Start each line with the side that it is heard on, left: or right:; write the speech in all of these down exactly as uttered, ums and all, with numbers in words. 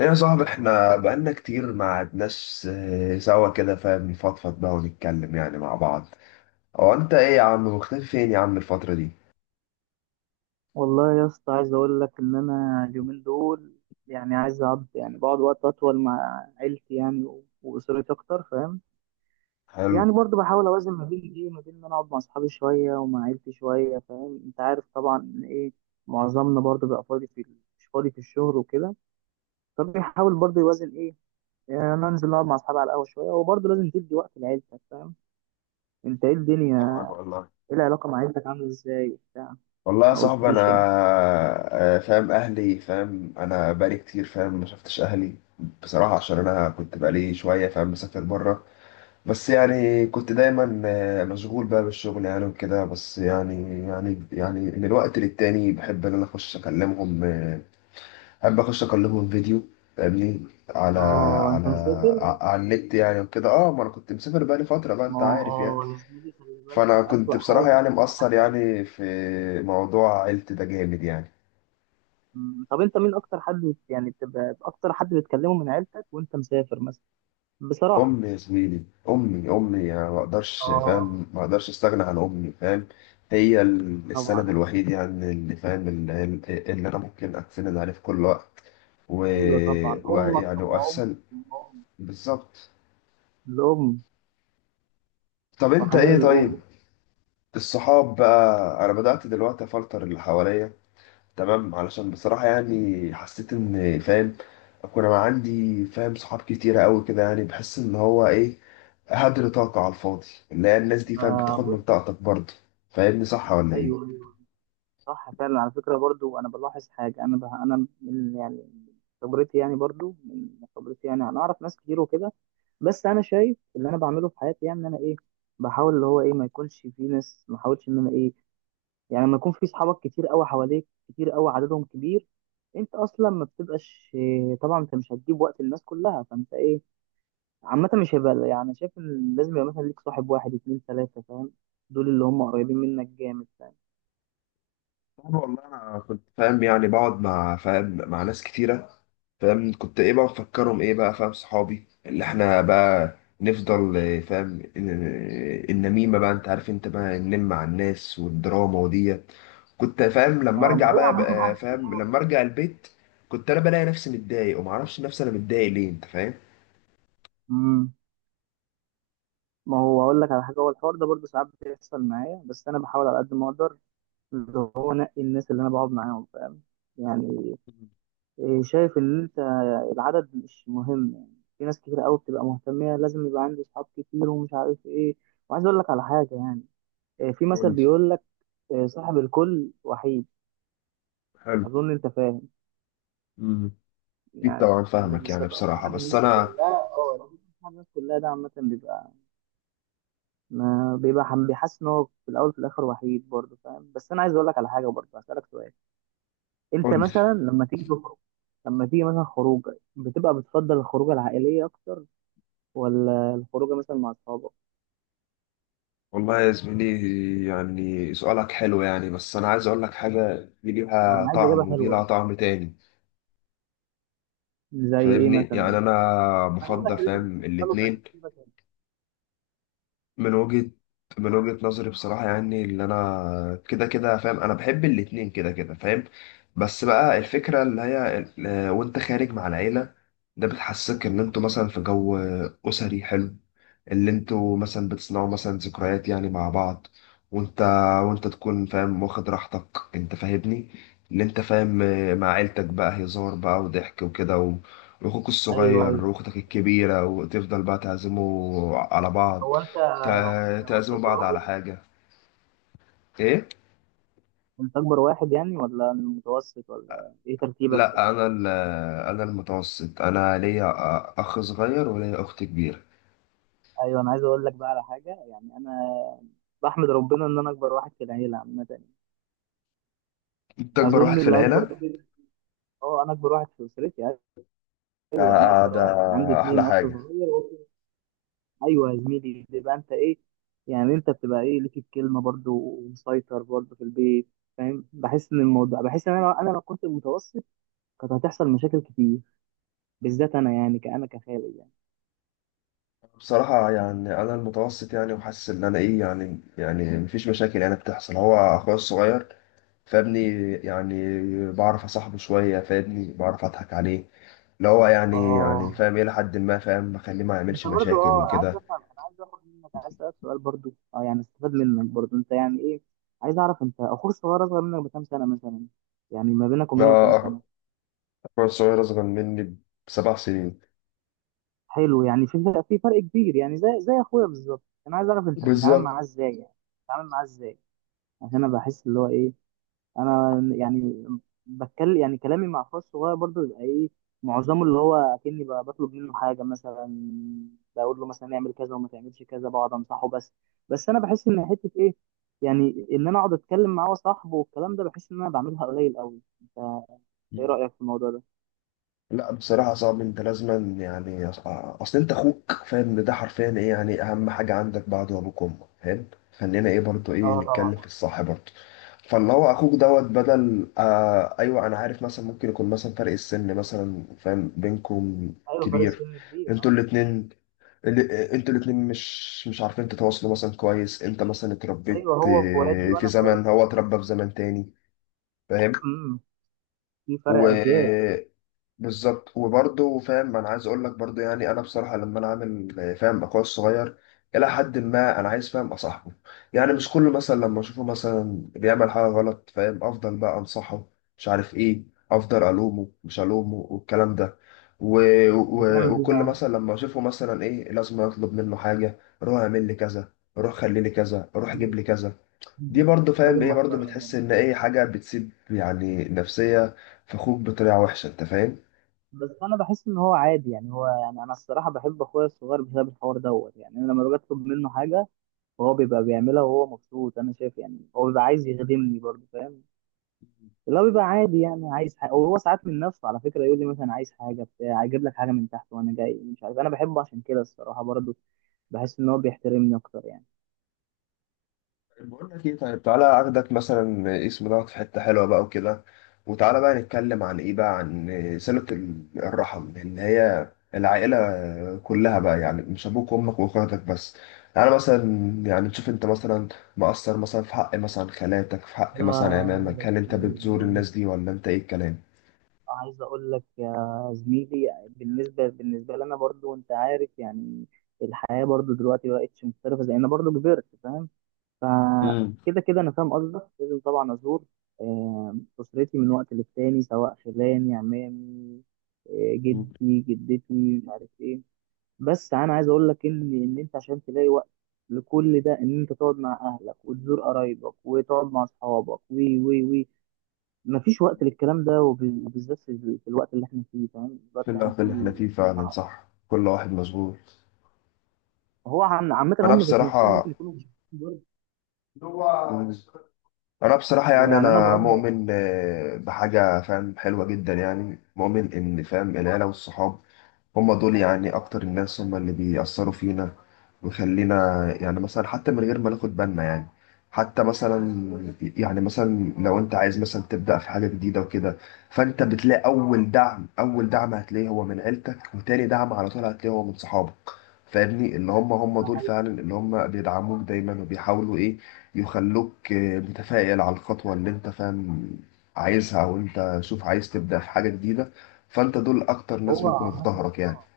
left: ايه يا صاحبي، احنا بقالنا كتير ما قعدناش آه، سوا كده، فاهم، نفضفض بقى ونتكلم يعني مع بعض. هو انت ايه يا عم؟ مختفي فين يا عم الفترة دي؟
right: والله يا اسطى، عايز اقول لك ان انا اليومين دول يعني عايز اقعد، يعني بقعد وقت اطول مع عيلتي يعني و- واسرتي اكتر. فاهم؟
left: حلو.
right: يعني برضه بحاول اوازن ما بين ايه، ما بين ان انا اقعد مع اصحابي شويه ومع عيلتي شويه. فاهم؟ انت عارف طبعا ان ايه، معظمنا برضه بيبقى فاضي في ال- مش فاضي في الشغل وكده. فبيحاول برضه يوازن ايه، يعني انا انزل اقعد مع اصحابي على القهوه شويه وبرضه لازم تدي وقت لعيلتك. فاهم؟ انت ايه الدنيا؟
left: طبعا والله.
right: ايه العلاقه مع عيلتك عامله ازاي وبتاع؟
left: والله يا
right: ما
left: صاحبي انا
right: قلتليش يعني.
left: آه، فاهم اهلي، فاهم، انا بقالي كتير، فاهم، ما شفتش اهلي. بصراحة عشان انا كنت بقالي شوية فاهم مسافر بره. بس يعني كنت دايما آه، مشغول بقى بالشغل يعني وكده. بس يعني يعني يعني من الوقت للتاني بحب ان انا اخش اكلمهم آه، احب اخش اكلمهم فيديو. فاهمني؟ على
right: اه،
left: على
right: انت مسافر.
left: ع- على النت يعني وكده. اه، ما انا كنت مسافر بقالي فتره بقى،
right: ما
left: انت
right: هو
left: عارف يعني.
right: اه يا زميلي، خلي بالك،
left: فانا كنت
right: أسوأ
left: بصراحه
right: حاجة
left: يعني
right: أسوأ
left: مقصر
right: حاجة إنك-
left: يعني في موضوع عيلتي ده، جامد يعني.
right: مم. طب أنت مين أكتر حد بت- يعني بتبقى أكتر حد بتكلمه من عيلتك وأنت مسافر مثلا؟ بصراحة.
left: امي يا زميلي، امي امي يعني، ما اقدرش
right: اه،
left: فاهم، ما اقدرش استغنى عن امي، فاهم. هي ال- السند
right: طبعا.
left: الوحيد يعني، اللي فاهم، اللي, اللي انا ممكن اتسند عليه في كل وقت. و...
right: أيوه طبعا، امك
left: ويعني
right: ثم امك
left: واساسا
right: ثم امك.
left: بالظبط.
right: الأم الأم.
left: طب انت
right: وحنان
left: ايه طيب؟
right: الأم.
left: الصحاب بقى، انا بدأت دلوقتي افلتر اللي حواليا، تمام، علشان بصراحة يعني حسيت ان، فاهم، اكون انا عندي فاهم صحاب كتيرة قوي كده يعني، بحس ان هو ايه؟ هدر طاقة على الفاضي، اللي هي الناس دي، فاهم،
right: آه،
left: بتاخد من
right: بص.
left: طاقتك برضه. فاهمني؟ صح ولا ايه؟
right: أيوه أيوة. صح فعلا، على فكرة، برضو أنا بلاحظ حاجة. أنا بها أنا من يعني من خبرتي، يعني برضو من خبرتي، يعني أنا أعرف ناس كتير وكده. بس أنا شايف اللي أنا بعمله في حياتي يعني، إن أنا إيه، بحاول اللي هو إيه، ما يكونش في ناس، ما أحاولش إن أنا إيه. يعني لما يكون في صحابك كتير أوي حواليك، كتير أوي عددهم كبير، أنت أصلا ما بتبقاش إيه، طبعا أنت مش هتجيب وقت الناس كلها. فأنت إيه، عامة مش هيبقى يعني، شايف إن لازم يبقى مثلا ليك صاحب، واحد اتنين تلاتة، فاهم؟ دول اللي هم قريبين منك جامد، فاهم؟
left: صعب والله. انا كنت فاهم يعني بقعد مع فاهم مع ناس كتيره، فاهم، كنت ايه بقى؟ مفكرهم ايه بقى؟ فاهم، صحابي اللي احنا بقى نفضل إيه، فاهم، إن- النميمه بقى، انت عارف، انت بقى ننم مع الناس والدراما وديت. كنت فاهم لما
right: هو ما
left: ارجع
right: هو
left: بقى, بقى،
right: عامة.
left: فاهم، لما ارجع البيت كنت انا بلاقي نفسي متضايق، ومعرفش نفسي انا متضايق ليه، انت فاهم.
right: امم ما هو اقول لك على حاجه، هو الحوار ده برضه ساعات بيحصل معايا، بس انا بحاول على قد ما اقدر اللي هو انقي الناس اللي انا بقعد معاهم. فاهم؟ يعني إيه، شايف ان انت العدد مش مهم. يعني في ناس كتير قوي بتبقى مهتميه، لازم يبقى عندي اصحاب كتير ومش عارف ايه. وعايز اقول لك على حاجه يعني، إيه، في
left: قول
right: مثل
left: لي.
right: بيقول لك إيه، صاحب الكل وحيد.
left: حلو.
right: اظن انت فاهم.
left: امم. اكيد
right: يعني
left: طبعا
right: اللي
left: فاهمك يعني
right: بيسبق صاحب
left: بصراحه، بس
right: الناس
left: انا.
right: كلها، اه، اللي بيبقى صاحب الناس كلها ده عامه بيبقى، ما بيبقى حم- بيحس ان هو في الاول في الاخر وحيد برضه. فاهم؟ بس انا عايز اقول لك على حاجه برضه، هسالك سؤال. انت
left: قول لي.
right: مثلا لما تيجي تخرج، لما تيجي مثلا خروجه، بتبقى بتفضل الخروجه العائليه اكتر، ولا الخروجه مثلا مع اصحابك؟
left: والله يا زميلي يعني سؤالك حلو يعني، بس أنا عايز أقول لك حاجة، دي
right: هو
left: ليها
right: انا عايز اجابه
left: طعم ودي لها
right: حلوه.
left: طعم تاني.
right: زي ايه
left: فاهمني؟
right: مثلا
left: يعني
right: يعني؟
left: أنا
right: انا بقول لك
left: بفضل
right: اللي انت
left: فاهم
right: بتفضله
left: الاتنين.
right: كشخصيتك يعني.
left: من وجهة من وجهة نظري بصراحة يعني، اللي أنا كده كده فاهم، أنا بحب الاتنين كده كده، فاهم. بس بقى الفكرة اللي هي ال- وأنت خارج مع العيلة، ده بتحسسك إن أنتوا مثلا في جو أسري حلو، اللي انتوا مثلا بتصنعوا مثلا ذكريات يعني مع بعض، وانت، وانت تكون فاهم واخد راحتك. انت فاهمني؟ اللي انت فاهم آه، مع عيلتك بقى هزار بقى وضحك وكده، و... واخوك
right: ايوه
left: الصغير
right: ايوه.
left: واختك الكبيرة، وتفضل بقى تعزموا على بعض.
right: هو انت هو
left: تع-
right: انت هو انت
left: تعزموا
right: اكبر
left: بعض
right: واحد.
left: على حاجة. ايه.
right: انت اكبر واحد يعني، ولا متوسط، ولا ايه ترتيبك في
left: لا
right: دي؟
left: انا ال- انا المتوسط، انا ليا اخ صغير وليا اخت كبيرة.
right: ايوه، انا عايز اقول لك بقى على حاجه يعني، انا بحمد ربنا ان انا اكبر واحد في العيله عامه.
left: انت اكبر واحد
right: اظن
left: في
right: اللي اكبر
left: العيلة؟
right: ده بيبقى- اه، انا اكبر واحد في اسرتي. ايوه انا
left: ده
right: اكبر
left: ده
right: واحد، عندي
left: احلى
right: اتنين اخ
left: حاجة.
right: صغير. ايوه يا زميلي، بيبقى انت ايه، يعني انت بتبقى ايه، ليك الكلمه برضو ومسيطر برضو في البيت. فاهم؟ بحس ان الموضوع، بحس ان انا انا لو كنت متوسط كانت هتحصل مشاكل كتير، بالذات انا يعني كأنا كخالد يعني.
left: بصراحة يعني أنا المتوسط يعني، وحاسس إن أنا إيه يعني يعني مفيش مشاكل يعني بتحصل. هو أخويا الصغير فابني يعني بعرف أصاحبه شوية، فابني بعرف أضحك عليه، اللي هو يعني
right: اه،
left: يعني فاهم إلى حد ما، فاهم، بخليه ما
right: انت
left: يعملش
right: برضو،
left: مشاكل
right: اه أنا عايز
left: وكده.
right: افهم، انا عايز اخد منك، عايز اسالك سؤال برضو، اه يعني استفاد منك برضو انت يعني ايه. عايز اعرف، انت اخوك الصغير اصغر منك بكام سنه مثلا؟ يعني ما بينك وبينه كام
left: أنا
right: سنه؟
left: أخويا الصغير أصغر مني بسبع سنين.
right: حلو، يعني في في فرق كبير يعني، زي زي اخويا بالظبط. انا عايز اعرف، انت بتتعامل معاه
left: بالظبط.
right: ازاي يعني؟ بتتعامل معاه ازاي؟ عشان انا بحس اللي هو ايه، انا يعني بتكلم يعني كلامي مع اخويا الصغير برضه بيبقى ايه، معظمه اللي هو اكني ب- بطلب منه حاجه مثلا، بقول له مثلا اعمل كذا وما تعملش كذا، بقعد انصحه بس بس انا بحس ان حته ايه، يعني ان انا اقعد اتكلم معاه وصاحبه والكلام ده، بحس ان انا بعملها قليل قوي. انت ايه رايك في الموضوع ده؟
left: لا بصراحة صعب، انت لازما يعني، أص- اصل انت اخوك فاهم ان ده حرفيا ايه يعني، اهم حاجة عندك بعد ابوك وامك، فاهم. خلينا ايه برضو، ايه
right: اه طبعا.
left: نتكلم في الصح برضو. فاللي هو اخوك دوت بدل آه ايوه انا عارف، مثلا ممكن يكون مثلا فرق السن مثلا فاهم بينكم
right: ايوه، فرق
left: كبير.
right: سن كبير.
left: انتوا
right: اه
left: الاتنين ال- انتوا الاتنين مش مش عارفين تتواصلوا مثلا كويس، انت مثلا اتربيت
right: ايوه، هو في وادي
left: آه، في
right: وانا في
left: زمن، هو اتربى في زمن تاني، فاهم.
right: وادي. في
left: و...
right: فرق أجيال.
left: بالظبط، وبرضه فاهم انا عايز اقول لك برضه يعني، انا بصراحه لما انا عامل فاهم اخويا الصغير، الى حد ما انا عايز فاهم اصاحبه يعني، مش كله مثلا لما اشوفه مثلا بيعمل حاجه غلط، فاهم، افضل بقى انصحه، مش عارف ايه، افضل الومه مش الومه والكلام ده. و... و...
right: بتعمل إيه
left: وكل
right: بقى؟
left: مثلا لما اشوفه مثلا ايه، لازم اطلب منه حاجه، روح اعمل لي كذا، روح خلي لي كذا، روح جيب لي كذا. دي برضه فاهم
right: راجل
left: ايه برضه،
right: محترم
left: بتحس
right: والله.
left: ان ايه حاجه بتسيب يعني نفسيه في اخوك بطريقه وحشه، انت فاهم.
right: بس أنا بحس إن هو عادي يعني، هو يعني، أنا الصراحة بحب أخويا الصغير بسبب الحوار دوت يعني. أنا لما باجي أطلب منه حاجة وهو بيبقى بيعملها وهو مبسوط، أنا شايف يعني هو بيبقى عايز يخدمني برضه. فاهم؟ اللي هو بيبقى عادي يعني، عايز حاجة وهو ساعات من نفسه على فكرة يقول لي مثلا، عايز حاجة بتاع، أجيب لك حاجة من تحت وأنا جاي، مش عارف، أنا بحبه عشان كده الصراحة برضه بحس إن هو بيحترمني أكتر يعني.
left: بقول لك ايه طيب؟ تعالى اخدك مثلا اسم دوت في حته حلوه بقى وكده، وتعالى بقى نتكلم عن ايه بقى؟ عن صله ال- الرحم، اللي هي العائله كلها بقى، يعني مش ابوك وامك واخواتك بس. انا مثلا، يعني تشوف انت مثلا مقصر مثلا في حق مثلا خالاتك، في حق
right: ده
left: مثلا
right: ده
left: عمامك، هل انت
right: كتير.
left: بتزور الناس دي ولا انت ايه الكلام؟
right: عايز اقول لك يا زميلي، بالنسبه بالنسبه لنا برضو، انت عارف يعني الحياه برضو دلوقتي بقتش مختلفه، زي انا برضو كبرت. فاهم؟
left: امم.
right: فكده كده انا فاهم قصدك، لازم طبعا ازور آه، اسرتي من وقت للتاني سواء خلاني عمامي، آه،
left: أمم.
right: جدي جدتي، مش عارف ايه. بس انا عايز اقول لك ان ان انت عشان تلاقي وقت لكل ده، ان انت تقعد مع اهلك وتزور قرايبك وتقعد مع اصحابك وي وي وي، مفيش وقت للكلام ده. وب- وبالذات في ال- في الوقت اللي احنا فيه. فاهم؟ الوقت
left: في
right: اللي احنا
left: الوقت اللي احنا
right: فيه
left: فيه فعلا
right: صعب.
left: صح، كل واحد مشغول.
right: هو عم- عامة
left: انا
right: هم ذات نفسهم
left: بصراحه
right: ممكن يكونوا مش فاهمين برضه.
left: هو انا بصراحه يعني،
right: ويعني انا
left: انا
right: بقدر،
left: مؤمن آه، بحاجه فاهم حلوه جدا يعني، مؤمن ان فاهم العيله والصحاب هم دول يعني اكتر الناس، هم اللي بيأثروا فينا ويخلينا يعني، مثلا حتى من غير ما ناخد بالنا يعني، حتى مثلا، يعني مثلا لو انت عايز مثلا تبدأ في حاجة جديدة وكده، فانت بتلاقي اول دعم، اول دعم هتلاقيه هو من عيلتك، وتاني دعم على طول هتلاقيه هو من صحابك. فاهمني؟ اللي هم هم دول فعلا، اللي هم بيدعموك دايما وبيحاولوا ايه، يخلوك آه، متفائل على الخطوة اللي انت فاهم عايزها، او انت شوف عايز تبدأ في حاجة جديدة، فانت دول اكتر ناس
right: هو
left: بيكونوا في
right: عامة.
left: ظهرك يعني.
right: اه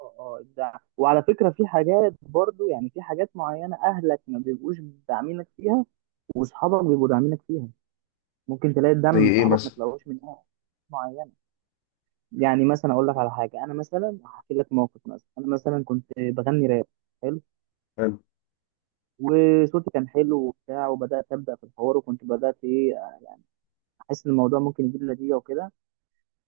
right: اه اه إبداع. وعلى فكرة في حاجات برضه يعني، في حاجات معينة أهلك ما بيبقوش داعمينك فيها، وأصحابك بيبقوا داعمينك فيها. ممكن تلاقي الدعم
left: زي
right: من
left: ايه
right: صحابك ما
left: مثلا؟
right: تلاقوش من أهل معينة. يعني مثلا أقول لك على حاجة، أنا مثلا هحكي لك موقف، مثلا أنا مثلا كنت بغني راب. حلو؟ وصوتي كان حلو وبتاع، وبدات ابدا في الحوار، وكنت بدات ايه، آه، يعني احس ان الموضوع ممكن يجيب نتيجه وكده.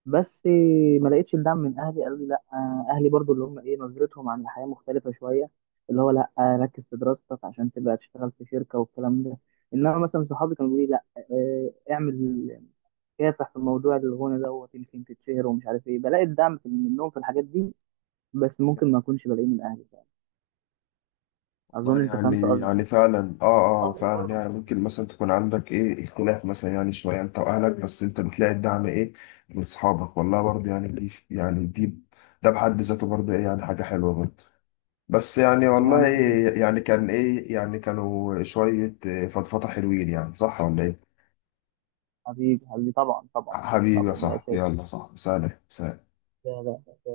right: بس آه، ما لقيتش الدعم من اهلي، قالوا لي لا، آه، اهلي برضو اللي هم ايه، نظرتهم عن الحياه مختلفه شويه، اللي هو لا، آه، ركز في دراستك عشان تبقى تشتغل في شركه والكلام ده. انما مثلا صحابي كانوا بيقولوا لي لا، آه، اعمل كافح في الموضوع الغنى دوت، يمكن تتشهر ومش عارف ايه. بلاقي الدعم في- منهم في الحاجات دي، بس ممكن ما اكونش بلاقيه من اهلي فعلا.
left: والله
right: اظن انت فهمت
left: يعني يعني
right: قصدي.
left: فعلا اه. اه،
right: قصدي
left: فعلا
right: برضه.
left: يعني ممكن مثلا تكون عندك ايه اختلاف مثلا يعني شويه انت واهلك، بس انت بتلاقي الدعم ايه من صحابك، والله برضه يعني، دي يعني دي، ده بحد ذاته برضه ايه يعني حاجه حلوه برضه. بس يعني
right: يا
left: والله
right: عم،
left: إيه يعني، كان ايه يعني، كانوا شويه إيه فضفضه حلوين يعني. صح ولا ايه؟
right: حبيبي حبيبي طبعا طبعا
left: حبيبي يا
right: طبعا، ده
left: صاحبي،
right: اساسي.
left: يلا صاحبي، سلام سلام.
right: ده ده أساسي.